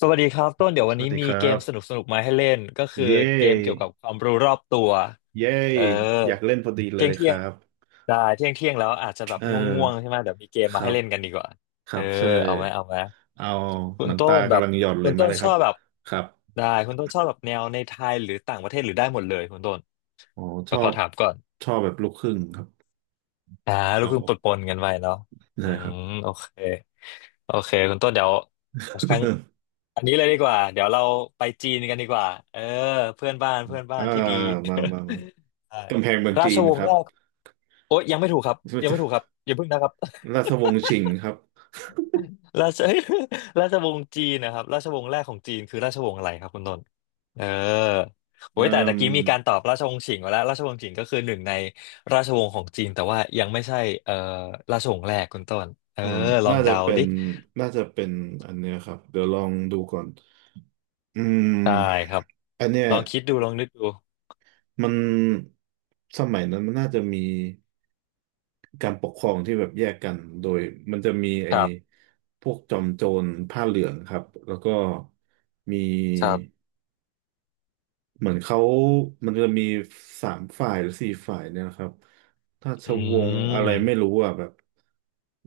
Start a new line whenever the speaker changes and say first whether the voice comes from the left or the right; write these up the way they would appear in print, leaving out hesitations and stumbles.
left: สวัสดีครับต้นเดี๋ยว
right: ส
left: วัน
right: วัส
left: นี้
right: ดี
left: มี
right: ครั
left: เกม
right: บ
left: สนุกสนุกมาให้เล่นก็คือ
right: เย
left: เกมเกี่ยวกั
right: ้
left: บความรู้รอบตัว
right: เย้
left: เออ
right: อยากเล่นพอดีเล
left: เที่ย
right: ย
left: ง
right: ค
left: เที่ย
right: รั
left: ง
right: บ
left: ได้เที่ยงเที่ยงแล้วอาจจะแบบ
right: เอ
left: ง่วงๆใช่
right: อ
left: ไหมเดี๋ยวมีเกม
right: ค
left: มา
right: รั
left: ให้
right: บ
left: เล่นกันดีกว่า
right: ค
left: เอ
right: รั
left: อ
right: บใช่
left: เอาไหมเอาไหม
right: เอา
left: คุ
right: ห
left: ณ
right: นัง
left: ต้
right: ตา
left: นแบ
right: กำ
left: บ
right: ลังหย่อนเล
left: คุ
right: ย
left: ณ
right: มา
left: ต้น
right: เลย
left: ช
right: ครั
left: อ
right: บ
left: บแบบ
right: ครับ
left: ได้คุณต้นชอบแบบแนวในไทยหรือต่างประเทศหรือได้หมดเลยคุณต้น
right: อ๋อช
left: เดี๋ย
right: อ
left: วขอ
right: บ
left: ถามก่อน
right: ชอบแบบลูกครึ่งครับ
left: อ่าลูก
right: เอา
left: ครึ่งปนๆกันไปเนาะ
right: ได้
left: อื
right: ครับ
left: มโอเคโอเคคุณต้นเดี๋ยวครั้ง อันนี้เลยดีกว่าเดี๋ยวเราไปจีนกันดีกว่าเออเพื่อนบ้านเพื่อน บ้า
right: อ่า
left: นที่ดี
right: มามามา
left: ใช่
right: กำแพงเมือง
left: รา
right: จี
left: ช
right: น
left: วง
right: ค
left: ศ์
right: รั
left: แร
right: บ
left: กโอ๊ยยังไม่ถูกครับยังไม่ถูกครับ อย่าเพิ่งนะครับ
right: ราชวงศ์ชิงครับ
left: ราช ราชวงศ์จีนนะครับราชวงศ์แรกของจีนคือราชวงศ์อะไรครับคุณต้นเออโอ้
right: เอ่
left: ยแต่ตะ
right: ม
left: กี้มีการตอบราชวงศ์ฉิงมาแล้วราชวงศ์ฉิงก็คือหนึ่งในราชวงศ์ของจีนแต่ว่ายังไม่ใช่เอ่อราชวงศ์แรกคุณต้นเออ
right: เอ่อ
left: ลอ
right: น่า
left: ง
right: จะ
left: เดา
right: เป็น
left: ดิ
right: น่าจะเป็นอันเนี้ยครับเดี๋ยวลองดูก่อนอื
left: ได้ค
right: ม
left: รับ
right: อันเนี้ย
left: ลองคิดดูลองนึกดู
right: มันสมัยนั้นมันน่าจะมีการปกครองที่แบบแยกกันโดยมันจะมีไอ้
left: ครับ
right: พวกจอมโจรผ้าเหลืองครับแล้วก็มี
left: ครับ
right: เหมือนเขามันจะมีสามฝ่ายหรือสี่ฝ่ายเนี่ยนะครับราช
left: อื
right: วงศ์อะไรไม่รู้
left: ม
right: อ่ะแบบ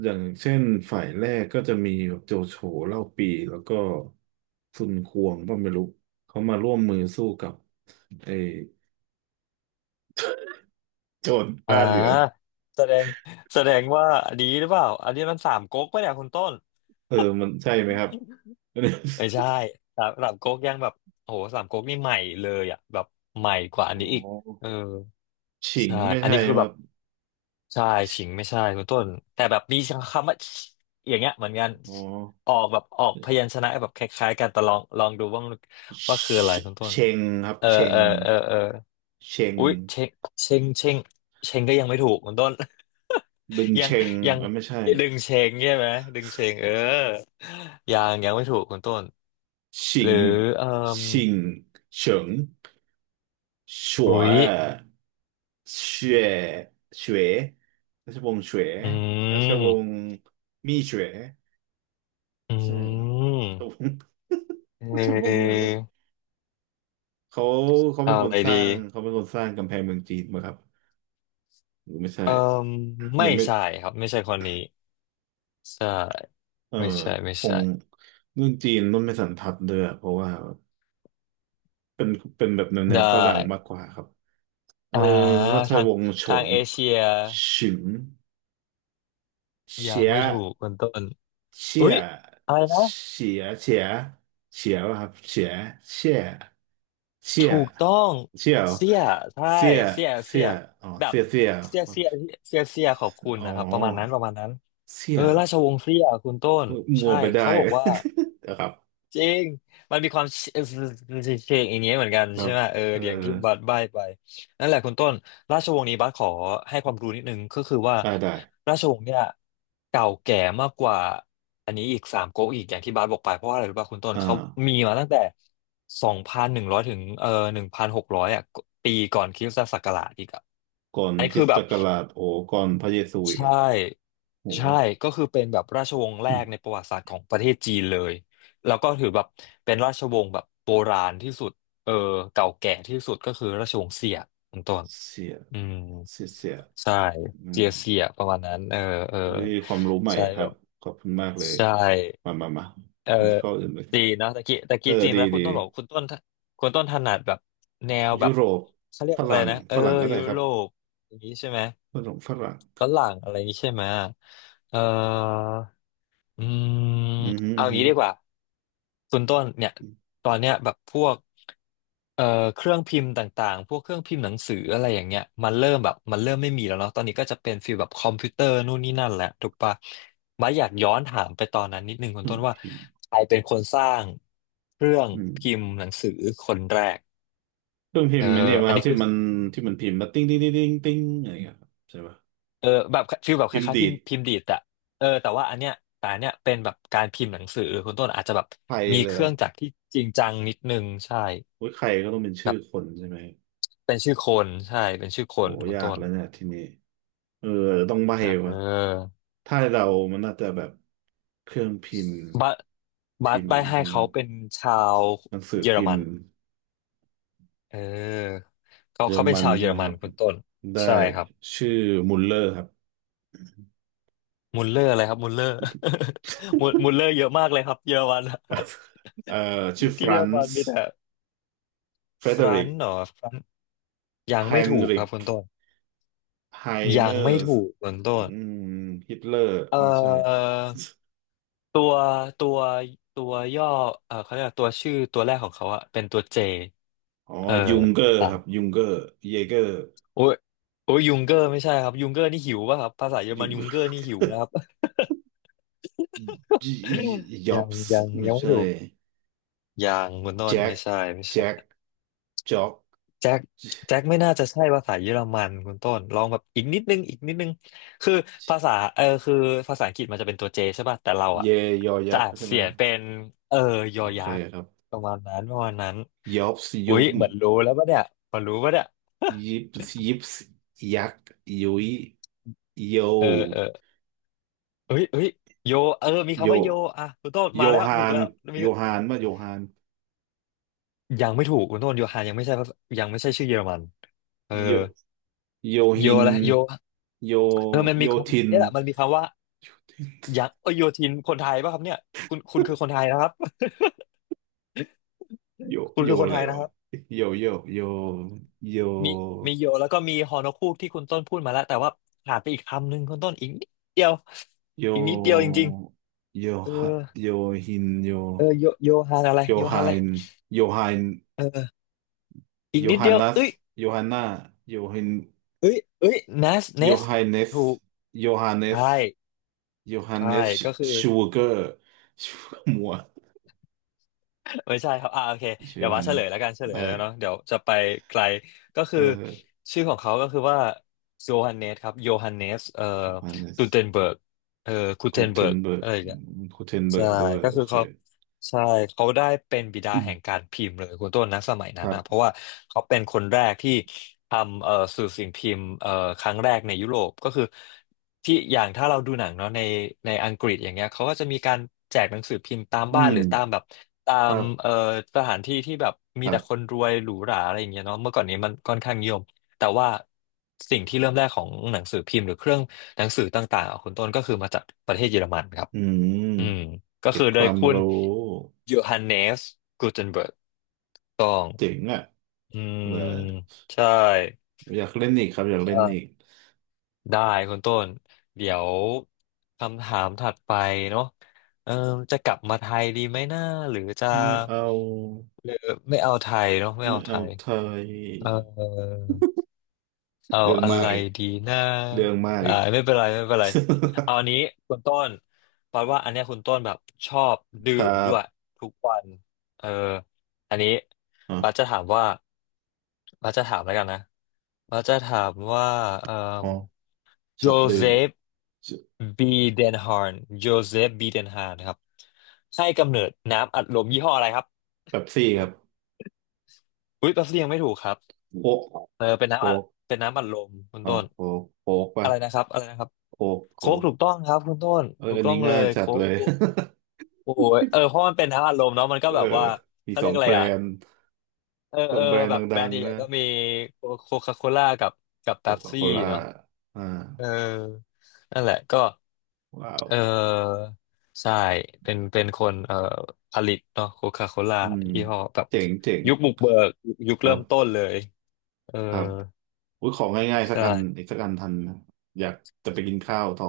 right: อย่างเช่นฝ่ายแรกก็จะมีแบบโจโฉเล่าปีแล้วก็ซุนควงก็ไม่รู้เขามาร่วมมือสู้กับไอ้โจร
left: อ่
right: ผ้าเหลือง
left: าแสดงแสดงว่าอันนี้หรือเปล่าอันนี้มันสามก๊กปะเนี่ยคุณต้น
right: เออมันใช่ไหมครับ
left: ไม่ใช่สามก๊กยังแบบโหสามก๊กนี่ใหม่เลยอ่ะแบบใหม่กว่า อั
right: อ๋
left: น
right: อ
left: นี้อีกเออ
right: ฉิง
left: ใช่
right: ไม่
left: อัน
right: ใช่
left: นี้คือ
right: ค
left: แบ
right: รั
left: บ
right: บ
left: ใช่ฉิงไม่ใช่คุณต้นแต่แบบมีคำว่า อย่างเงี้ยเหมือนกัน
right: อ๋อ
left: ออกแบบออกพยัญชนะแบบคล้ายๆกันแต่ลองลองดูว่ามัน
right: เ
left: ว่าคืออะ
right: ช
left: ไรคุณต้
right: เช
left: น
right: งครับ
left: เออ
right: เช
left: เอ
right: ง
left: อเออเออ
right: เชง
left: อุ๊ยเชงเชงเชงเชงก็ยังไม่ถูกคุณต้น
right: ดึง
left: ยั
right: เช
left: ง
right: ง
left: ยัง
right: อ่ะไม่ใช่
left: ดึงเชงใช่ไหมดึงเชงเออยังยังไม่ถูกคุณต้น
right: ชิ
left: หรือ
right: ง
left: เอ่ม
right: ชิงเฉิงฉว
left: อุ๊ย
right: ยเฉวยเฉวยราชวงศ์เฉว
left: อื
right: ราชวง
left: ม
right: ศ์มี่เฉวย
left: อื
right: ใช่ราชวงศ์
left: มเ
right: ราชวงศ์อะไร
left: ออ
right: วะ เขาเขาเป็
left: เอา
right: นค
left: อะ
right: น
left: ไร
right: ส
left: ดี
right: ร้างเขาเป็นคนสร้างกำแพงเมืองจีนมาครับหรือไม่ใช่
left: เอ่มไม่
right: ยังไม่
left: ใช่ครับไม่ใช่คนนี้ใช่
right: เออ
left: ไม่ใช่
right: ค
left: ไม่
right: ง
left: ใช่
right: เรื่องจีนนุ่นไม่สันทัดเลยอะเพราะว่าเป็นเป็นแบบแนวแนว
left: ได้
right: ฝรั่งมากกว่าครับเออ
left: อ่า
right: ราช
left: ทาง
right: วงศ์ฉ
left: ทาง
right: ง
left: เอเชีย
right: ฉิง
left: ยั
right: เฉี
left: ง
right: ย
left: ไม่ถูกคุณต้น
right: เฉี
left: อุ๊
right: ย
left: ยอะไร
right: เ
left: นะ
right: ฉียเฉียเฉียวะครับเฉียเฉียเฉีย
left: ถูกต้อง
right: เฉียว
left: เสี้ยใช่
right: เสีย
left: เสี้ย
right: เสี
left: เสี้ย
right: ยอ๋อ
left: แบบ
right: เสียเสีย
left: เสี้ย
right: ครับ
left: เสี้ยเสี้ยเสี้ยขอบคุณ
right: อ๋
left: นะครับประมาณนั้น
right: อ
left: ประมาณนั้น
right: เสี
left: เอ
right: ย
left: อ
right: เหร
left: รา
right: อ
left: ชวงศ์เสี้ยคุณต้น
right: มัว
left: ใช่
right: ไปได้
left: เขาบ อกว่า
right: นะครับ
left: จริง มันมีความเชเชงอย่างเงี้ยเหมือนกัน
right: ครั
left: ใช่
right: บ
left: ไหมเออ
right: เออ
left: เดี๋ยวอย่างที่บัสใบ้ไปนั่นแหละคุณต้นราชวงศ์นี้บัสขอให้ความรู้นิดนึงก็คือว่า
right: ได้ได้
left: ราชวงศ์เนี่ยเก่าแก่มากกว่าอันนี้อีกสามก๊กอีกอย่างที่บัสบอกไปเพราะว่าอะไรรู้ป่ะคุณต้น
right: อ่า
left: เขามีมาตั้งแต่2,100ถึง1,600อ่ะปีก่อนคริสตศักราชอีกอ่ะ
right: ก่อน
left: อันนี้
right: คริ
left: คือ
right: สต
left: แบ
right: ศั
left: บ
right: กราชโอ้ก่อนพระเยซูอีก
left: ใช่
right: อะโอ้
left: ใช่ก็คือเป็นแบบราชวงศ์แร
right: อืม
left: กในประวัติศาสตร์ของประเทศจีนเลยแล้วก็ถือแบบเป็นราชวงศ์แบบโบราณที่สุดเออเก่าแก่ที่สุดก็คือราชวงศ์เสี่ยเป็นต้น
right: เสีย
left: อืม
right: เสียเสีย
left: ใช่
right: อื
left: เจี
right: ม
left: ยเสี่ยประมาณนั้นเออเออ
right: เฮ้ยความรู้ใหม่
left: ใช่
right: ครั
left: แบ
right: บ
left: บ
right: ขอบคุณมากเลย
left: ใช่
right: มามามา
left: เออ
right: มีข้ออื่นไหมครั
left: จี
right: บ
left: นเนาะตะกี้ตะ
right: เอ
left: กี้
right: อ
left: จีน
right: ดี
left: แล้วคุ
right: ดี
left: ณต้นบอกคุณต้นถนัดแบบแนวแบ
right: ยุ
left: บ
right: โรป
left: เขาเรีย
right: ฝ
left: กอะไร
right: รั่ง
left: นะเออ
right: ฝรั่งก็ได้
left: ยุ
right: ครับ
left: โรปอย่างนี้ใช่ไหม
right: ฝรั่งฝรั่ง
left: ฝรั่งอะไรอย่างงี้ใช่ไหม เอ่ออื
right: อื
left: ม
right: มฮ
left: เอาอย่าง
right: ึ
left: นี้ดีกว่า คุณต้นเนี่ย
right: อืม
left: ตอนเนี้ยแบบพวกเอ่อเครื่องพิมพ์ต่างๆพวกเครื่องพิมพ์หนังสืออะไรอย่างเงี้ยมันเริ่มแบบมันเริ่มไม่มีแล้วเนาะตอนนี้ก็จะเป็นฟีลแบบคอมพิวเตอร์นู่นนี่นั่นแหละถูกปะมาอยากย้อนถามไปตอนนั้นนิดนึงคุณ
right: ฮึ
left: ต้นว่า
right: เครื่องพิมพ์
left: ใครเป็นคนสร้างเครื่อง
right: อืม
left: พิมพ์หนังสือคนแรก
right: เครื่องพิ
left: เอ
right: ม
left: อ
right: พ์ไอ้เนี่ยะ
left: อั
right: ค
left: น
right: รับ
left: นี้
right: ที่
left: คือ
right: มันที่มันพิมพ์แล้วติ้งติ้งติ้งติ้งติ้งอะไรอย่างเงี้ยครับใช่ป่ะ
left: เออแบบฟีลแบบค
right: พิมพ์
left: ล้ายๆ
right: ดี
left: พิม
right: ด
left: พ์พิมพ์ดีดอะเออแต่ว่าอันเนี้ยแต่อันเนี้ยเป็นแบบการพิมพ์หนังสือคุณต้นอาจจะแบบ
right: ใคร
left: มี
right: เล
left: เค
right: ยเหร
left: รื่
right: อ
left: องจักรที่จริงจังนิดนึงใช่
right: โอ้ยใครก็ต้องเป็นชื่อ
left: แบบ
right: คนใช่ไหม
left: เป็นชื่อคนใช่เป็นชื่อค
right: โห
left: นคุณ
right: ยา
left: ต้
right: ก
left: น
right: แล้วเนี่ยทีนี้เออต้องใบ้
left: เ
right: วะ
left: ออ
right: ถ้าเรามันน่าจะแบบเครื่องพิมพ์
left: บัสบั
right: พิ
left: ส
right: มพ์
left: ใบ้ให้
right: ใช่ไหม
left: เขา
right: ครับ
left: เป็นชาว
right: หนังสือ
left: เยอร
right: พิม
left: มัน
right: พ์
left: เออเขา
right: เยอร
left: เขาเป็น
right: มัน
left: ชาวเย
right: ใช่
left: อ
right: ไหม
left: ร
right: ค
left: มั
right: รั
left: น
right: บ
left: คุณต้น
right: ได้
left: ใช่ครับ
right: ชื่อมุลเลอร์ครับ
left: มุลเลอร์อะไรครับมุลเลอร์ มุลเลอร์เยอะมากเลยครับเยอรมัน
right: เอ่อชื่อ ฟ
left: ที่เย
right: รา
left: อร
right: น
left: มัน
right: ซ์
left: มีแต่
right: เฟร
left: ฟ
right: เด
left: รั
right: ริก
left: น์เหรอฟรัน์ยัง
right: ไฮ
left: ไม่
right: น
left: ถูกค
right: ริ
left: รับ
right: ก
left: คุณต้น
right: ไฮเน
left: ยั
right: อ
left: งไม่
right: ร์
left: ถูกเบื้องต้
right: อื
left: น
right: มฮิตเลอร์
left: เอ่
right: ไม่ใช่
left: อตัวตัวตัวย่อเออเขาเรียกว่าตัวชื่อตัวแรกของเขาอะเป็นตัวเจ
right: อ๋อ
left: เออ
right: ยุงเกอร์
left: อ่ะ
right: ครับ ยุงเกอร์เยเกอร์
left: โอ้ยโอ้ยยุงเกอร์ไม่ใช่ครับยุงเกอร์นี่หิวป่ะครับภาษาเยอรมั
right: ยุ
left: น
right: ง
left: ยุงเกอร์นี่หิวนะครับ
right: จ็ อ
left: ยั
right: บ
left: ง
right: ส์
left: ยัง
right: ไม่
left: ยังไม่
right: ใช่
left: ถูกยังคุณต้น
right: แจ็
left: ไม่
right: ค
left: ใช่ไม่
right: แจ็ค
left: ใช่
right: จ็อก
left: แจ็คแจ็คไม่น่าจะใช่ภาษาเยอรมันคุณต้นลองแบบอีกนิดนึงอีกนิดนึงคือภาษาคือภาษาอังกฤษมันจะเป็นตัวเจใช่ป่ะแต่เรา
right: เย
left: อ่ะ
right: ยอยั
left: จะ
right: กษ์
left: อาน
right: ใช่ไห
left: เสี
right: ม
left: ยงเป็นเออย
right: โอ
left: อ
right: เค
left: ยักษ์
right: ครับ
left: ประมาณนั้นประมาณนั้น
right: ยอบส์
left: อุ๊
right: ยุ
left: ย
right: บ
left: เหมือนรู้แล้วปะเนี่ยเหมือนรู้ปะเนี่ย
right: ยิบยิบยักษ์ยุยโย
left: เออเออเฮ้ยเฮ้ยโยเออมี
right: โย
left: คำว่าโยอ่ะคุณต้น
right: โย
left: มาแล้ว
right: ฮา
left: ถูก
right: น
left: แล้วมี
right: โยฮานว่าโยฮาน
left: ยังไม่ถูกคุณต้นโยฮานยังไม่ใช่ภาษายังไม่ใช่ชื่อเยอรมันเออ
right: โยโย
left: โย
right: ฮิน
left: แล้วโย
right: โย
left: เออมันมี
right: โยทิ
left: คำ
right: น
left: เนี่ยแหละมันมีคำว่า ยังเอ้ยโยธินคนไทยป่ะครับเนี่ยคุณคือคนไทยนะครับ
right: โย
left: คุณ
right: โย
left: คือ คน
right: อะ
left: ไท
right: ไร
left: ยนะค
right: วะ
left: รับ
right: โยโยโยโย
left: มีมีโยแล้วก็มีฮอนอคูกที่คุณต้นพูดมาแล้วแต่ว่าขาดไปอีกคำหนึ่งคุณต้นอีกนิดเดียว
right: โย
left: อีกนิดเดียวจริง
right: โย
left: ๆเออ
right: ฮะโยฮินโย
left: เออโยโยฮานอะไร
right: โย
left: โยฮา
right: ฮา
left: นอะไร
right: นโยฮาน
left: เอออีก
right: โย
left: นิด
right: ฮา
left: เดียว
right: นัส
left: เอ้ย
right: โยฮาน่าโยฮิน
left: เอ้ยเนสเน
right: โย
left: ส
right: ไฮเนส
left: ถูก
right: โยฮาเน
left: ใช่
right: สโยฮา
left: ใช่
right: เนส
left: ก็คือ
right: ชูเกอร์ชูเกอร์มัว
left: ไม่ใช่ครับอ่าโอเค
right: ชื่อ
left: เดี๋ย
right: โย
left: วว่า
right: ฮา
left: เฉ
right: เน
left: ล
right: ส
left: ยแล้วกันเฉลย
right: ได้
left: แล้วเนาะเดี๋ยวจะไปไกลก็
right: เอ
left: คือ
right: อ
left: ชื่อของเขาก็คือว่าโยฮันเนสครับโยฮันเนส
right: โยฮาเนส
left: กูเทนเบิร์กเอ่อกูเท
right: กู
left: น
right: เท
left: เบิร์
right: น
left: ก
right: เบิร์ก
left: อะไรอย่างเงี้ย
right: กูเทนเบิ
left: ใช่
right: ร์กด้วย
left: ก็
right: โอ
left: คือ
right: เค
left: เขาใช่เขาได้เป็นบิดา
right: อื
left: แห่ง
right: ม
left: การพิมพ์เลยคุณต้นนะสมัย
right: ค
left: นั้น
right: รั
left: นะเพราะ
right: บ
left: ว่าเขาเป็นคนแรกที่ทำสื่อสิ่งพิมพ์ครั้งแรกในยุโรปก็คือที่อย่างถ้าเราดูหนังเนาะในอังกฤษอย่างเงี้ยเขาก็จะมีการแจกหนังสือพิมพ์ตาม
right: อื
left: บ้านหรื
right: ม
left: อตามแบบตา
right: ค
left: ม
right: รั
left: เอ่อ
right: บ
left: สถานที่ที่แบบ
right: ค
left: มี
right: รั
left: แต่คน
right: บ
left: รวยหรูหราอะไรอย่างเงี้ยเนาะเมื่อก่อนนี้มันค่อนข้างนิยมแต่ว่าสิ่งที่เริ่มแรกของหนังสือพิมพ์หรือเครื่องหนังสือต่างๆอ่ะคุณต้นก็คือมาจากประเทศเยอรมันครับ
right: อืม
left: อืมก็
right: เก็
left: คื
right: บ
left: อ
right: ค
left: โดย
right: วาม
left: คุณ
right: รู้
left: โยฮันเนสกูเทนเบิร์กต้อง
right: เจ๋งอ่ะ
left: อื
right: เล
left: ม
right: ย
left: ใช่
right: อยากเล่นอีกครับอยากเล่นอีก
left: ใช่ได้คุณต้นเดี๋ยวคำถามถัดไปเนาะเออจะกลับมาไทยดีไหมนะหรือจะ
right: ไม่เอา
left: หรือไม่เอาไทยเนาะไม่
right: ไม่
left: เอาไท
right: เอา
left: ย
right: ไทย
left: เออ เอา
right: เรื่อง
left: อะ
right: มา
left: ไร
right: กอีก
left: ดีนะ
right: เรื่องมาก
left: อ่า
right: อีก
left: ไม่เป็นไรไม่เป็นไรเอาอันนี้คุณต้นเพราะว่าอันเนี้ยคุณต้นแบบชอบดื่
right: ค
left: ม
right: รั
left: ด้
right: บ
left: วยทุกวันเอออันนี้
right: อ๋อ
left: บัสจะถามว่าบัสจะถามแล้วกันนะบัสจะถามว่าเอ่อ
right: อ๋อช
left: โจ
right: อบดื่
left: เซ
right: ม
left: ฟบีเดนฮาร์นโจเซฟบีเดนฮาร์นครับให้กำเนิดน้ำอัดลมยี่ห้ออะไรครับ
right: เป๊ปซี่ครับ
left: อุ๊ยแป๊บเดียวยังไม่ถูกครับ
right: โค้ก
left: เออเป็นน้ำ
right: โค้
left: อัด
right: ก
left: เป็นน้ำอัดลมคุณ
right: อ้า
left: ต้
right: ว
left: น
right: โค้กโค้กป่ะ
left: อะไรนะครับอะไรนะครับ
right: โค้ก
left: โค้
right: โค้
left: ก
right: ก
left: ถูกต้องครับคุณต้น
right: เออ
left: ถูก
right: อัน
left: ต้อ
right: นี้
left: งเล
right: ง่าย
left: ย
right: จัด
left: โค้
right: เลย
left: กโอ้โหเออเพราะมันเป็นทั้งอารมณ์เนาะมัน ก็
right: เออ
left: แบบว่า
right: มี
left: เขา
right: ส
left: เรี
right: อ
left: ย
right: ง
left: กอะ
right: แบ
left: ไร
right: ร
left: อ่ะ
right: นด์
left: เออ
right: ส
left: เอ
right: อง
left: อ
right: แบรนด์
left: แบ
right: ด
left: บแบร
right: ั
left: น
right: ง
left: ด์
right: ๆ
left: ใหญ่
right: นะ
left: ๆก็มีโคคาโคล่ากับ
right: โค
left: เป๊ป
right: คาโค
left: ซี่
right: ล่า
left: เนาะ
right: อ่า
left: เออนั่นแหละก็
right: ว้าว
left: เออใช่เป็นเป็นคนผลิตเนาะโคคาโคล่า
right: อืม
left: ยี่ห้อแบบ
right: เจ๋งเจ๋ง
left: ยุคบุกเบิกยุค
right: ครั
left: เริ่มต้
right: บ
left: นเลยเออ
right: ครับ อุ้ยของง่ายๆ
left: ใ
right: สักอันอี
left: ช่
right: กสักอันทันนะอยากจะไปกินข้าวต่อ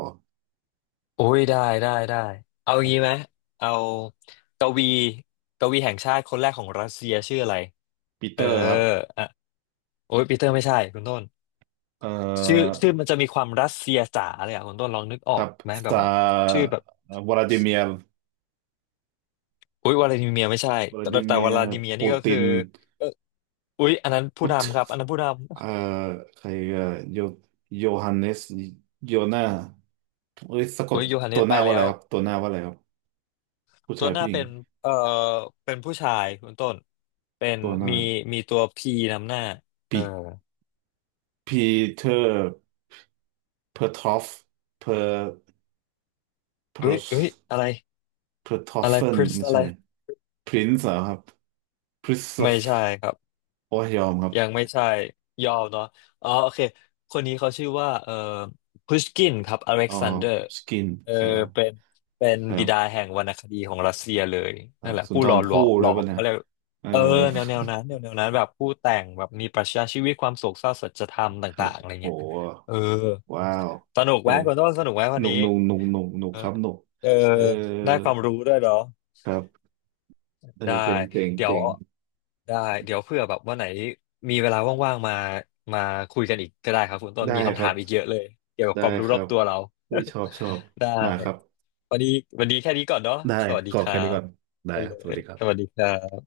left: โอ้ยได้ได้ได้เอา
right: ครั
left: งี้ไหม
right: บ
left: เอากวีกวีแห่งชาติคนแรกของรัสเซียชื่ออะไร
right: ปี
left: เอ
right: เต
left: อ
right: อร์ครับ
left: อ่ะโอ้ยปีเตอร์ไม่ใช่คุณต้น
right: เอ่
left: ชื่อ
right: อ
left: ชื่อมันจะมีความรัสเซียจ๋าเลยอ่ะคุณต้นลองนึกอ
right: ค
left: อ
right: รั
left: ก
right: บ
left: ไหมแบบ
right: ซา
left: ว่าชื่อแบบ
right: วลาดิเมียร์
left: อุ้ยวลาดิเมียร์ไม่ใช่
right: วลา
left: แต่
right: ดิ
left: แต่
right: เมี
left: ว
right: ยร์
left: ลาดิเมียร์
right: ปู
left: นี่ก็
right: ติ
left: คือ
right: น
left: เอออุ้ยอันนั้นผู้
right: ปุต
left: นำครับอันนั้นผู้น
right: เอ่อใครโยโยฮันเนสโยนาเอ้ยสะก
left: ำ
right: ด
left: อุ้ยโยฮันเน
right: ตัว
left: ส
right: ห
left: ไป
right: น้าว่าอะ
left: แล้
right: ไร
left: ว
right: ครับตัวหน้าว่าอะไรครับผู้
left: ตั
right: ชา
left: ว
right: ย
left: หน้า
right: ผู้หญิ
left: เป็
right: ง
left: นเออเป็นผู้ชายคุณต้นเป็น
right: ตัวหน้า
left: มีมีตัวพีนำหน้าเออ
right: ปีปีเตอร์เพอร์ทอฟเพอร์เพ
left: เอ้
right: อ
left: ย
right: ร์
left: เอ้ยอะไร
right: เพอร์ทอฟ
left: อะไร
right: เฟ
left: พ
right: น
left: ริน์
right: ไม่
left: อะ
right: ใช่
left: ไร
right: พรินซ์เหรอครับ คริสโต
left: ไม่
right: ฟ
left: ใช่ครับ
right: โอ้ยยอมครับ
left: ยังไม่ใช่ยอมเนาะอ๋อโอเคคนนี้เขาชื่อว่าพุชกินครับอเล็
right: อ๋
left: ก
right: อ
left: ซานเดอร์
right: สกิน
left: เออ
right: ยอม
left: เป็นเป็น
right: ครั
left: บิ
right: บ
left: ดาแห่งวรรณคดีของรัสเซียเลย
right: ครั
left: นั่น
right: บ
left: แหละ
right: สุน
left: ผู้
right: ท
left: หล่
right: ร
left: อหล
right: ภู่
left: อม
right: เลยป่ะเนะ
left: เขาเรียก
right: เออ
left: เออแนวนั้นแนวนั้นแบบผู้แต่งแบบมีปรัชญาชีวิตความโศกเศร้าสัจธรรม
right: ครั
left: ต่า
right: บ
left: งๆอะไร
right: โอ้โห
left: เงี้ยเออ
right: ว้าว
left: สนุก
right: เอ
left: ไหม
right: อ
left: คุณต้นสนุกไหมวั
right: ห
left: น
right: นุก
left: นี้
right: หนุกหนุกหนุกหนุก
left: เออ
right: ครับหนุก
left: เออ
right: เออ
left: ได้ความรู้ด้วยเหรอ
right: ครับเออ
left: ได้
right: เจ๋งเจ๋ง
left: เดี๋ย
right: เจ๋
left: ว
right: ง
left: ได้เดี๋ยวเพื่อแบบวันไหนมีเวลาว่างๆมามาคุยกันอีกก็ได้ครับคุณต้น
right: ได้
left: มี
right: ค
left: คำ
right: รั
left: ถา
right: บ
left: มอีกเยอะเลยเกี่ยวกับ
right: ได้
left: ความรู้
right: ค
left: รอ
right: รั
left: บ
right: บ
left: ตัวเรา
right: อุ้ยชอบชอบ
left: ได้
right: มาครับ
left: วันนี้วันนี้แค่นี้ก่อนเนาะ
right: ได้
left: สวัสดี
right: กรอ
left: ค
right: ก
left: รั
right: แค่นี้
left: บ
right: ก่อน ได้
left: ไป
right: ครั
left: เล
right: บสวั
left: ย
right: สดีครั
left: สวัส
right: บ
left: ดีครับ